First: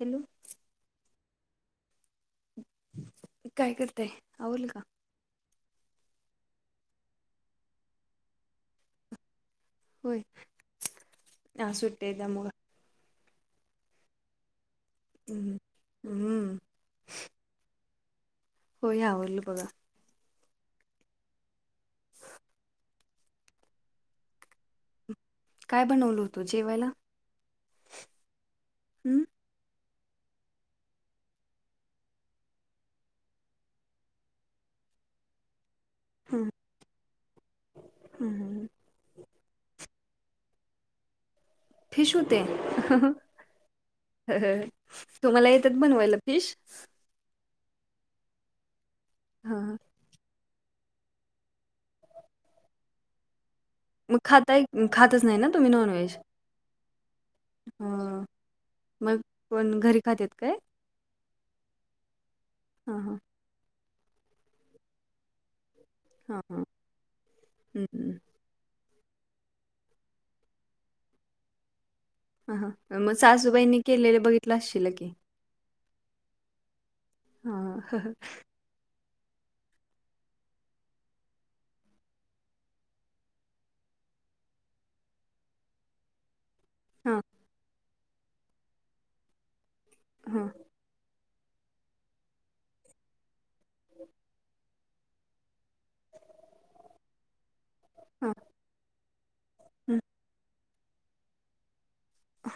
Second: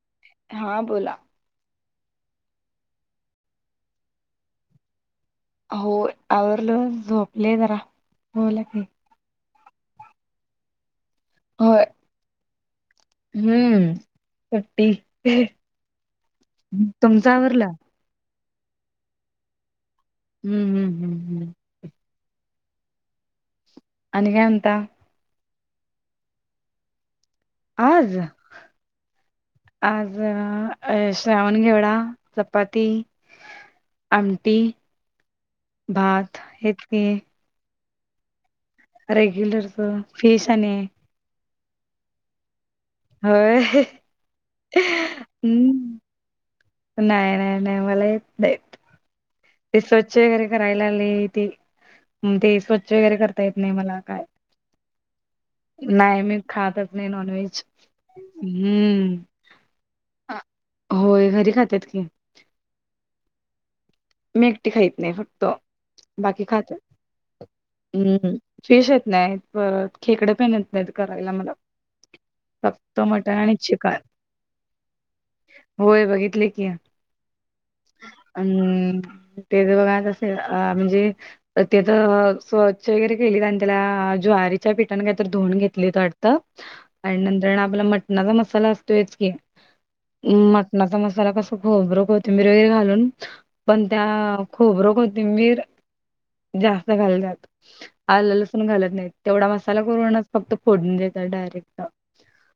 Hello. हा बोला. काय करतय. आवरल का. हो आवरलं झोपले जरा. होला की होय. आज सुट्टीय त्यामुळं. हंम्म. पट्टी. अहं. अह्म. तुमच आवरल. होय आवरल बघा. हं हं हं हं. आणि काय म्हणता. काय बनवल होतो जेवायला. आज. हम्म आज अ श्रावण घेवडा, चपाती. आमटी भात हेे. हा हम रेग्युलर त फीस आणि. फिश होते. हय. तुम्हाला येतात बनवायला फिश. नाय नाय नाय. मला येत नायत. हा ते स्वय वगैरे करायला लई ते, स्वच्छ वगैरे कर येत नाही मला. मग काय खाताय, खातच नाही ना. तुम्ही नॉनव्हेज नाही मी खातच नाही नॉनव्हेज. हा हम्म. मग पण घरी खाते होय घरी खात्यात की. हां हां. मी एकटी खाईत नाही फक्त हां बाकी हां खात हम्म. फेश येत नाहीत परत खेकडे पण येत नाहीत करायला मला. ह ह फक्त मग मटण आणि सासूबाईंनी चिकन केलेले बघितलं असशील की. होय बघितले की हां हां अ.. ते ज बघा असे अ म्हणजे तर ते तर स्वच्छ वगैरे केले आणि त्याला ज्वारीच्या पीठानं काही तर धुवून घेतली तर. आणि हां नंतर आपला मटणाचा मसाला असतोच की. हां ता मसाला कस खबकत मिीर वगैरे घालून. पण त्या खोबरं कोथिंबीर जास्त घालतात. आलं लसूण घालत नाही तेवढा मसाला करूनच फक्त फोडून देतात डायरेक्ट.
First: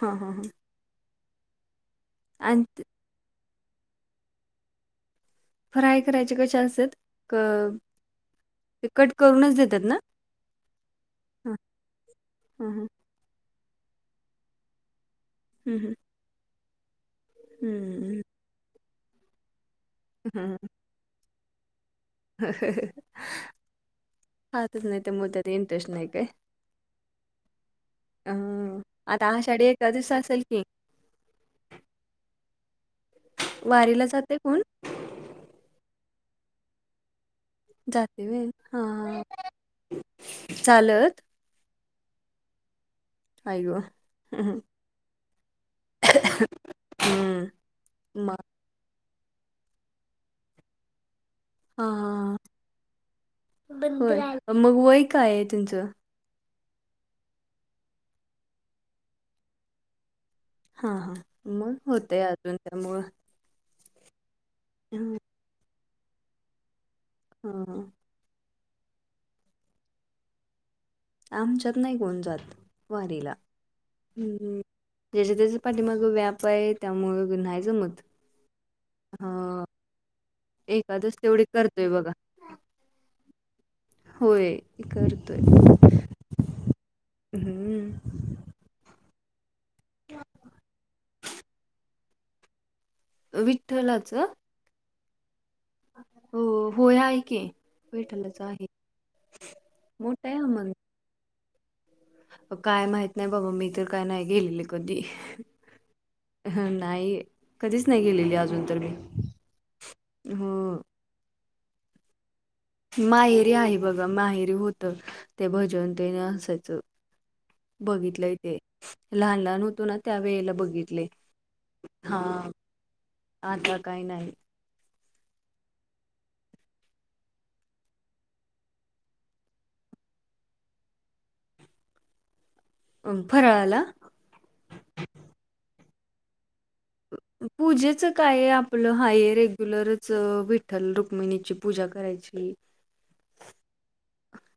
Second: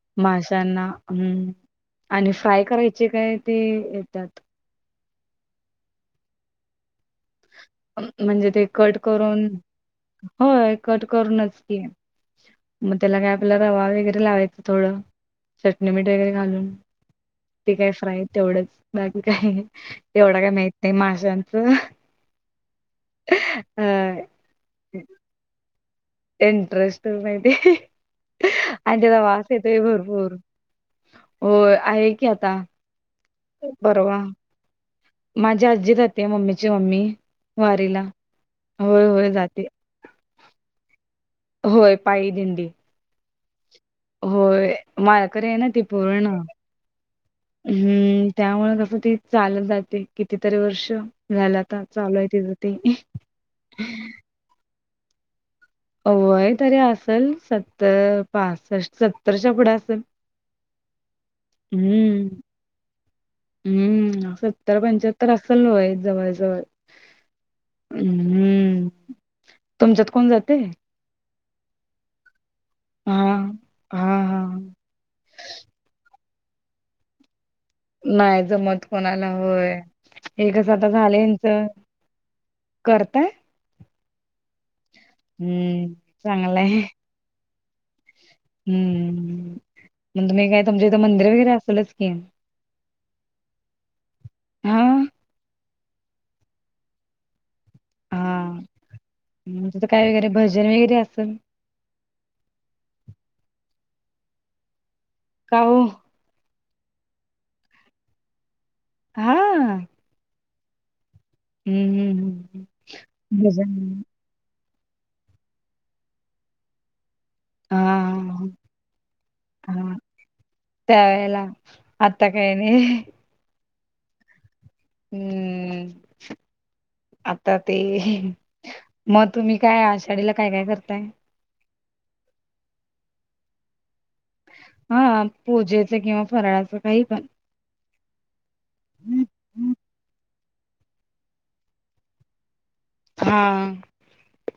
हां हां हां माशांना हम्म आणि फ्राय करायच. जे काय ते येतात. फ्राय करायचे कशा असतात अं, म्हणजे ते कट करून करूनच देतात ना. होय कट करूनच क. हां हां. त्याला काय आपला रवा वगरे लावायचं थोडं चटणी हं मीठ वगैरे घालून. ते काय हं फ्राय तेवढंच बाकी काही तेवढं काय माहत नाही माशांचं. ह [unintelligible] हम [unintelligible] हच नाही ते मुद्या. नन टश्न नाही आहे का आहे. इंटरेस्ट माहिती. हं आणि त्याचा आता वास आषाढी येतोय एकादस भरपूर असेल की हो आहे की आता. वारीला बरोवा जाते कोण? माझी आजी जाते मम्मीची मम्मी. वारीला जाते व्हय हा होय हा होय जाते. चालत. होय पाळी दिंडी. अरे वा! होय माया्याकडे ये ना ती पूर्ण. हम्म मग त्यामुळे कसं ती चालत जाते कितीतरी वर्ष. झालं आता हा चालू आहे तिचं ते होय मग वय काय तुमचं? अवय तरी असेल सत्तर पासष्ट सत्तरच्या पुढे असेल. हा हा मग होतय हम्म अजून त्यामुळं. हम्म सत्तर हं पंच्याहत्तर असेल नाय जवळ जवळ. हा. हम् हम्म तुमच्यात कोण जाते? आमच्यात नाही कोण जात हा वारीला हा ह. हा ज्याच्या त्याच्या पाठीमाग व्याप आहे त्यामुळे न्हाय जमत. नाही जमत कोणाला हा होय हे कसं आता एकादस तेवढी झालंच. करतोय बघा. करता. होय. हम्म चांगलंय. हम्म. हम्म मग तुम्ही काय तुमच्या इथं मंदिर वगैरे असेलच की विठ्ठलाचं. हा. हो होय ऐक बैठलाच हा आहे. तिथं काय वगरे मोठा आहे भजन मग वगैरे असेल. काय माहित नाही बाबा मी तर काय नाही गेलेले कधी. काऊ. ह नाही कधीच नाही गेलेली अजून तर मी हा हम्म हो. हम्म हम् हम् ह. माहेरी आहे बघा माहेरी होत ते भजन तेन असायचं. हा बघितलंय ते लहान लहान होतो ना त्या वेळेला बघित त्यावेळेला. आता काय नाही. आता ला काही नाही आहे. हम्म. आता ते मग तुम्ही काय आषाढीला काय काय करताय? फराळाला हा पूजेच किंवा फराळाचं काही पण. पूजेच काय आपलं हाय रेग्युलरच विठ्ठल रुक्मिणीची पूजा करायची. [inaudible] हा.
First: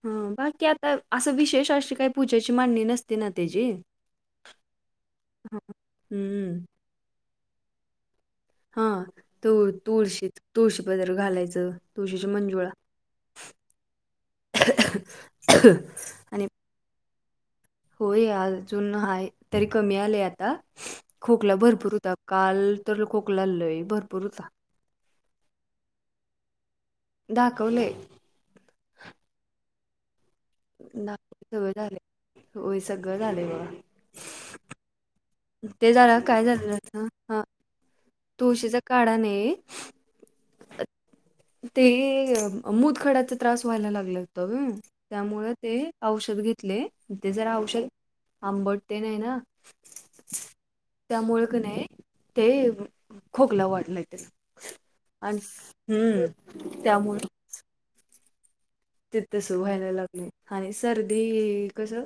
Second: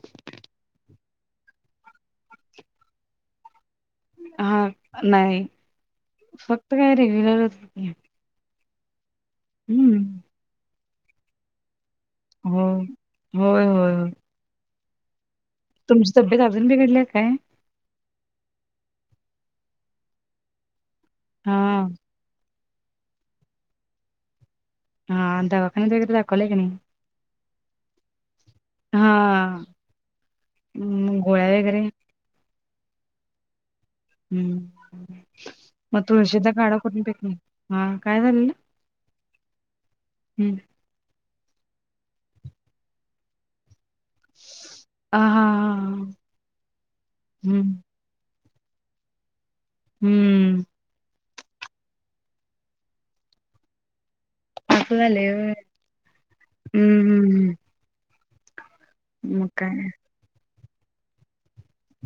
ह बाकी आता असं विशेष अशी काही पूजेची मांडणी नसते ना त्याची. हा नाही हं. हम्म फक्त काय रेग्युलर होत हो. हा तळ तुळशी तुळशी पदार घालायचं. तुळशीची हो मंजुळा. होय होय होय तुमची तब्येत आणि अजून बिघडली आहे काय? होय अजून हाय तरी कमी आलेय आता खोकला हा भरपूर होता काल तर लय खोकला भरपूर होतता. हा दवाखान्यात वगैरे दाखवला आहे का नाही दाखवले. हा. म गोळ्या सगळ वगैरे झाले वय सगळं झाले बघा. हम्म ते मगं झालं काय तुळशीचा काडा करून झालं पीत हा नाही. हा काय झालेलं तुळशीच्या काढाने हम्म. ते मुतखड्याचा त्रास व्हायला लागला. हा हा त्यामुळे हा ते हा. औषध घेतले ते जरा हम्म औषध. आंबट तेन आहे ना. हम्म. त्यामुळ क नाही ते खोकला वाढलंय त्यान. असं झालंय आणि होय हम्म हम्म त्यामुळे. हम्म ते हम्म. मग तसं काय व्हायला लागले. आणि सर्दी कसं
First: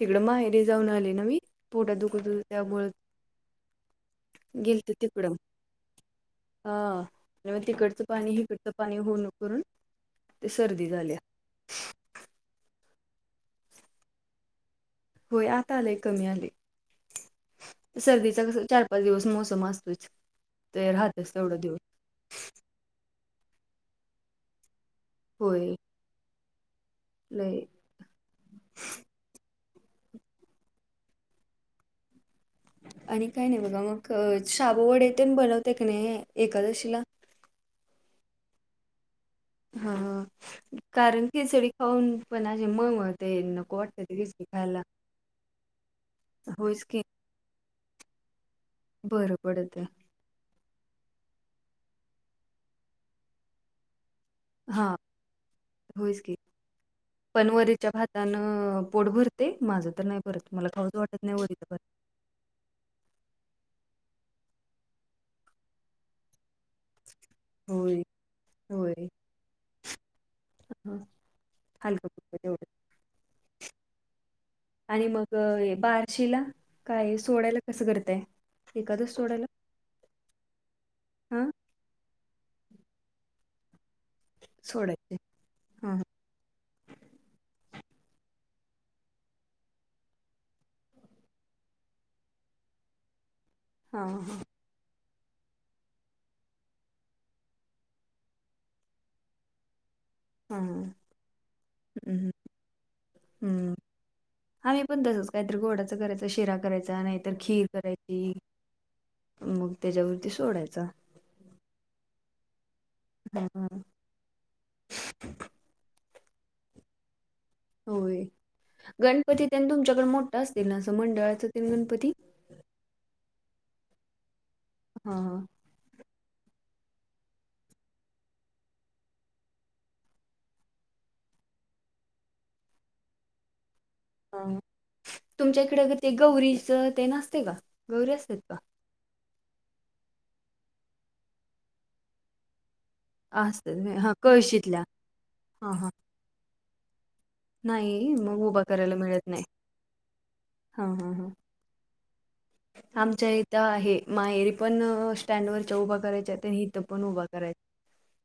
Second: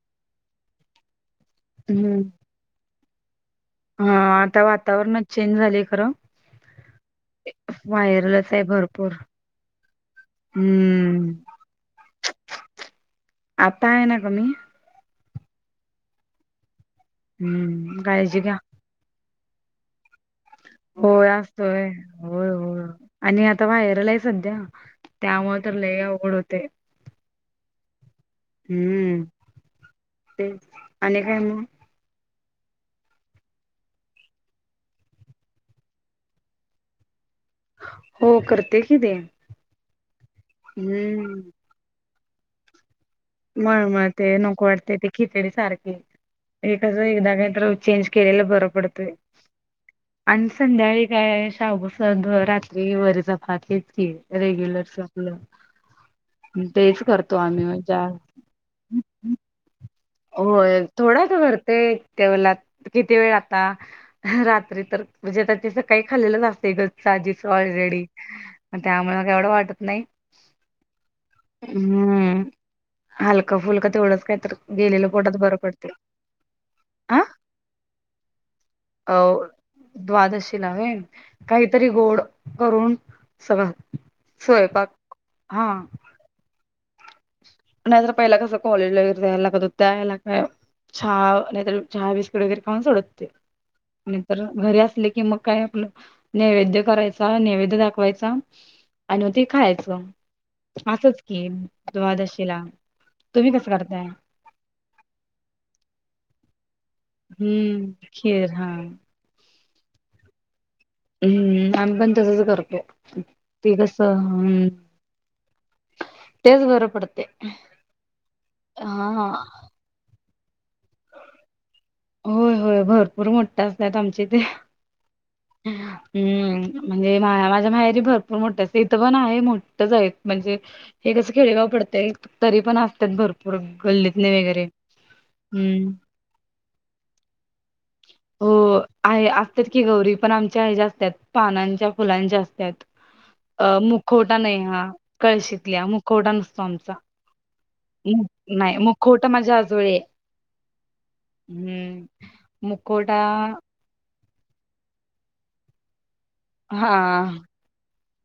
तिकडं माहेरी जाऊन आली न वी पोटा दुखु हम्म त्यामुळे हा आता वातावरणच तिकडं. चेंज झालेय खरं हा आणि मग तिकडचं पाणी व्हायरलच आहे हिकडचं पाणी भरपूर होऊन करून ते सर्दी झाले हम्म आता आहे ना कमी होय आता आलेय कमी आले हम्म काळजी सर्दीचा घ्या कस चार पाच दिवस मोसम असतोयच. होय असतोय. होय होय आणि आता व्हायरलाय सध्या त्यामुळ होय तर लय अवघड होते. लय. हम्म तेच आणि काय मगं. आणि काय नाही बघा मग शाबूवडे तेन बनवताय का नाही एकादशीला? हो करते कि ते. हा कारण हम्म खिचडी खाऊन पुन्हा आणि मळमळत. मळमळते नको वाटते ते खिचडी सारखे हे होयच कसं की एकदा काही तरं चेंज. केलेलं बरं पडत. बरं पडते. आणि संध्याकाळी काय शाबु संग रात्री वरीचा भाातच हेच की. हा रेग्युलर आपलं होयच की तेच करतो पण आम्ही म्हज वरीच्या भातानं पोट भरते माझ तर नाही भरत हो मला खाऊच वाटत थोडा नाही तर वरीचा भरते भात जेवलात किती वेळ आता रात्री तर म्हणजे आता ते सकाळी खाल्लं असते ग. साजीच होय ऑलरेडी होय त्यामुळे म एवढं वाटत नाही हलकं फुलकं हम्म तेवढंच हलकां फुलकं तेवढंच काय तर आणि गेलेलं मग पोटात बरं पडते बारशीला काय हा सोडायला कसं करतय अ द्वादशीला होय हा काय तरी गोड करून सगळं सोयपाक सोडायचे हा नाहीतर पहिला कसं कॉलेजला वैगेरे जायला लागत होत त्यावेळेला काय चहा नाहीतर चहा बिस्किट वगैरे खाऊन सोडतते हा नर घरी असले क कि मग काय आपलं नैवेद्य करायचा नैवेद्य दाखवायचा आणि ते खायचं हा असच की हम्म द्वादशीला तुम्ही कस हम्म करताय आम्ही पण तसच काहीतरी गोडाच करायच, शिरा करायचा, नाहीतर खीर हम्म करायची. खीर हा मग त्याच्यावरती सोडायचा हम्म आम्ही पण तसच करतोय हा हा दिवस ह तेच बरं पडते होय हा गणपती त्यांनी तुमच्याकडे मोठा असतील ना असं मंडळाच त्यां गणपती होय होय भरपूर मोठठा असतत आमचे ते हा हा हम्म म्हणजे मा माझ्या माहेरी भरपूर मोठ असते इथं पण आहे मोठच आहेत म्हणजे हे कस खेळगाव पडतय तरी पण असतात भरपूर गल्लीत अ तुमच्या इकडे ते गौरीचं ते नसते का गौरी असतात का हो, आहे असत्यात की गौरी पण आमच्या हेज्या असत्यात पानांच्या, फुलांच्या असत्यात. अ असतात हा मुखवटा नाही कळशीतल्या हा हा कळशीतल्या हा मुखवटा नसतो आमचा नाही मग उभा नाही मग करायला मिळत खोटं नाही माझ्या आजोळ हा हा ह मुखवटा आमच्या इथं आहे माहेरी पण स्टँडवर च उभा करायच्या आहेत हा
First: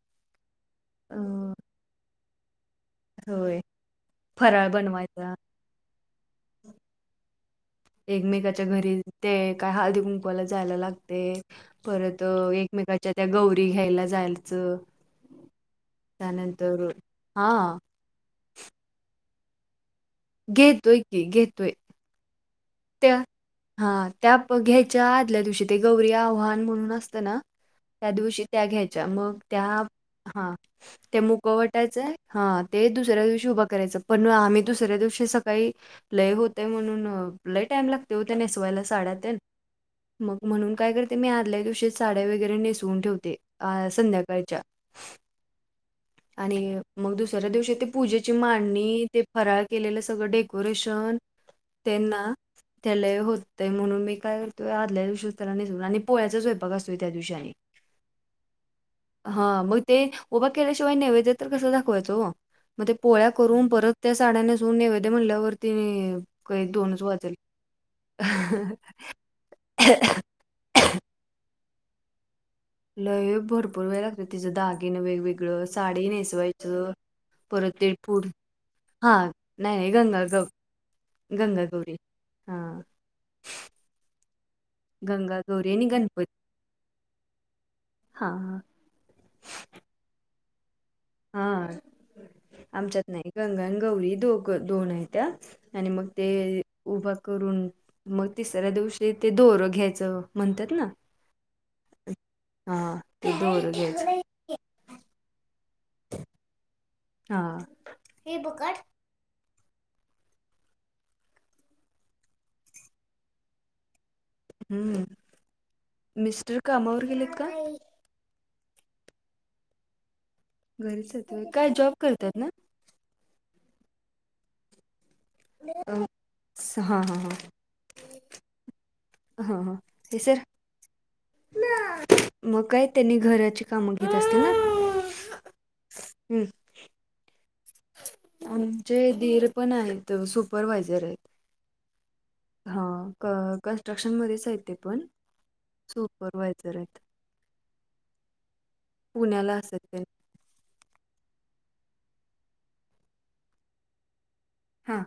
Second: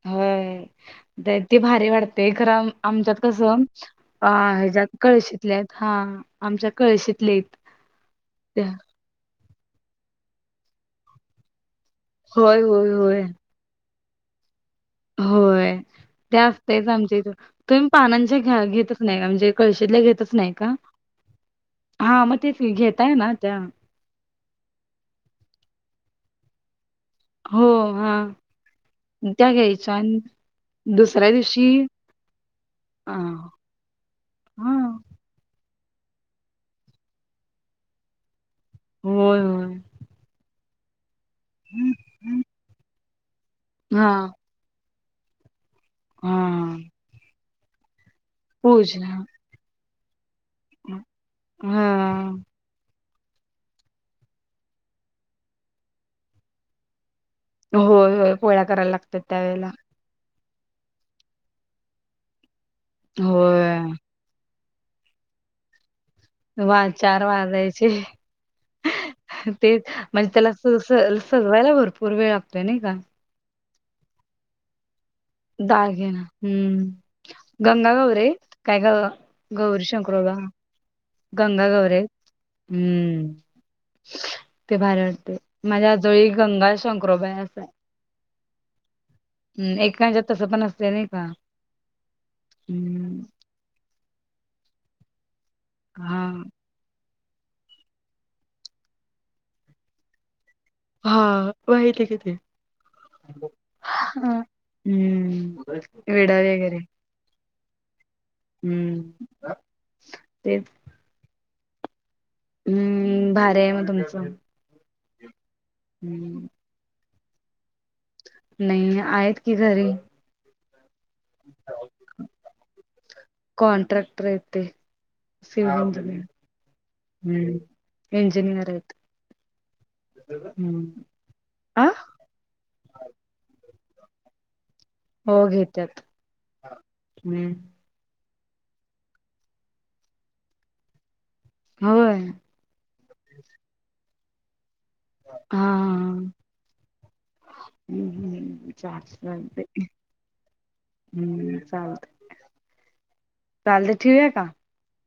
होय अ, ती भारी वाढते गरम आमच्यात होय कसं, फराळ ह्याच्यात बनवायचा कळशीतल्या हाईत, हा आमच्या कळशीतल्या हाईत. एकमेकाच्या घरी ते काय हळदी कुंकवायला जायला लागते परत होय होय एकमेकाच्या होय त्या गौरी घ्यायला जायचं होय ते त्यानंतर असतच आमच्या इथ हा तुम् पानांच्या घ्या घेतच नाही म्हणजे कळशीतल्या घेत. घेेतोय की घेतोय. हा म त्या हा त्या घ्यायच्या आदल्या दिवशी ते गौरी आव्हान म्हणून अस हो हा त्या दिवशी त्या घ्यायच्या मग त्या घ्यायच्या आणि हा ते दुसऱ्या मुक दिवशी वाटायचंय हा ते अ दुसऱ्या दिवशी उभा करायचं पण आम्ही हा दुसऱ्या दिवशी सकाळी लय होतय म्हणून आप टाम लागते होत नेसवायला साड्यात होय होय. मग म्हणून काय करते मी आदल्या दिवशी वगरे नेसवून ठेवते हा संध्याकाळच्या आणि हा मग दुसऱ्या दिवशी ते पूजेची मांडणी पूजा ते फराळ केलेलं सगळं डे कोरेशन त्यांना हा त्यालेय होतंय म्हणून मी काय करतोय आदल्या दिवशी त्याला नसून आणि पोळ्याचा स्वयंपाक असतोय त्या दिवशी आणि होय होय पोळ्या करायला लागतात हां त्यावेेळेला. मग ते उभा केल्याशिवाय नैवेद्य तर कस दाखवायचं मग ते पोळ्या करून परत होय त्या. साड्या नेसून नैवेद्य म्हटल्यावरती. चार वाजायचे तेच म्हणजे ततेच. सजवायला भरपूर वेळ लागतोय. हे भरपूर वेळ लागते तिचें दागीने वेगवेगळे. साडी दागिना हम्म नेसवायचं परत ते गंगा पुढ गौरे काय ग हा नाही गौरी नाही शंकरोबा गंगा. गंगा गौरी हां. हम्म ते भारी पडते गंगागौरी आणि माझ्या गणपती आजोळी गंगा शंकरोबा असं आहे. हां हम् एककाांच्या तसं पण असते नाही. का हा आमच्यात हम्म नाही गंगा आणि गौरी दोन आहेत त्या. आणि मग हा ते. उभा करून मग तिसऱ्या दिवशी ते दोरं घ्यायचं म्हणतात ना. हा माहिती कि ते हा ते दोरं घ्यायचं. ह हम्. विडा वगैरे हा हे बघा. हम्म ते. हम्म भारी आहे मग तुमचं. हम्म हम्म मिस्टर कामावर गेलेत का? नाही आहेत की घरी. घरीच आहे काय जॉब करतात ना. कॉन्ट्रॅक्टर आहेत ते. अं, स- हा हा हा [inaudible] इंजिनियर आहेत. हा हा. हम्म आ मग काय त्यांनी घराची कामं घेत असतील ना. हो घेतात हम्म हम. आमचे धीर पण आहेत सुपरवा्हायझर आहेत. होय. हा क कन्स्ट्रक्शन मध्येच आहेत ते पण हा हा सुपरवायझर आहेत. हम्म हम् चालतंय पुण्याला चालतंय. असतात ते. हम्म चालत चालत ठेऊ आहे का. हा.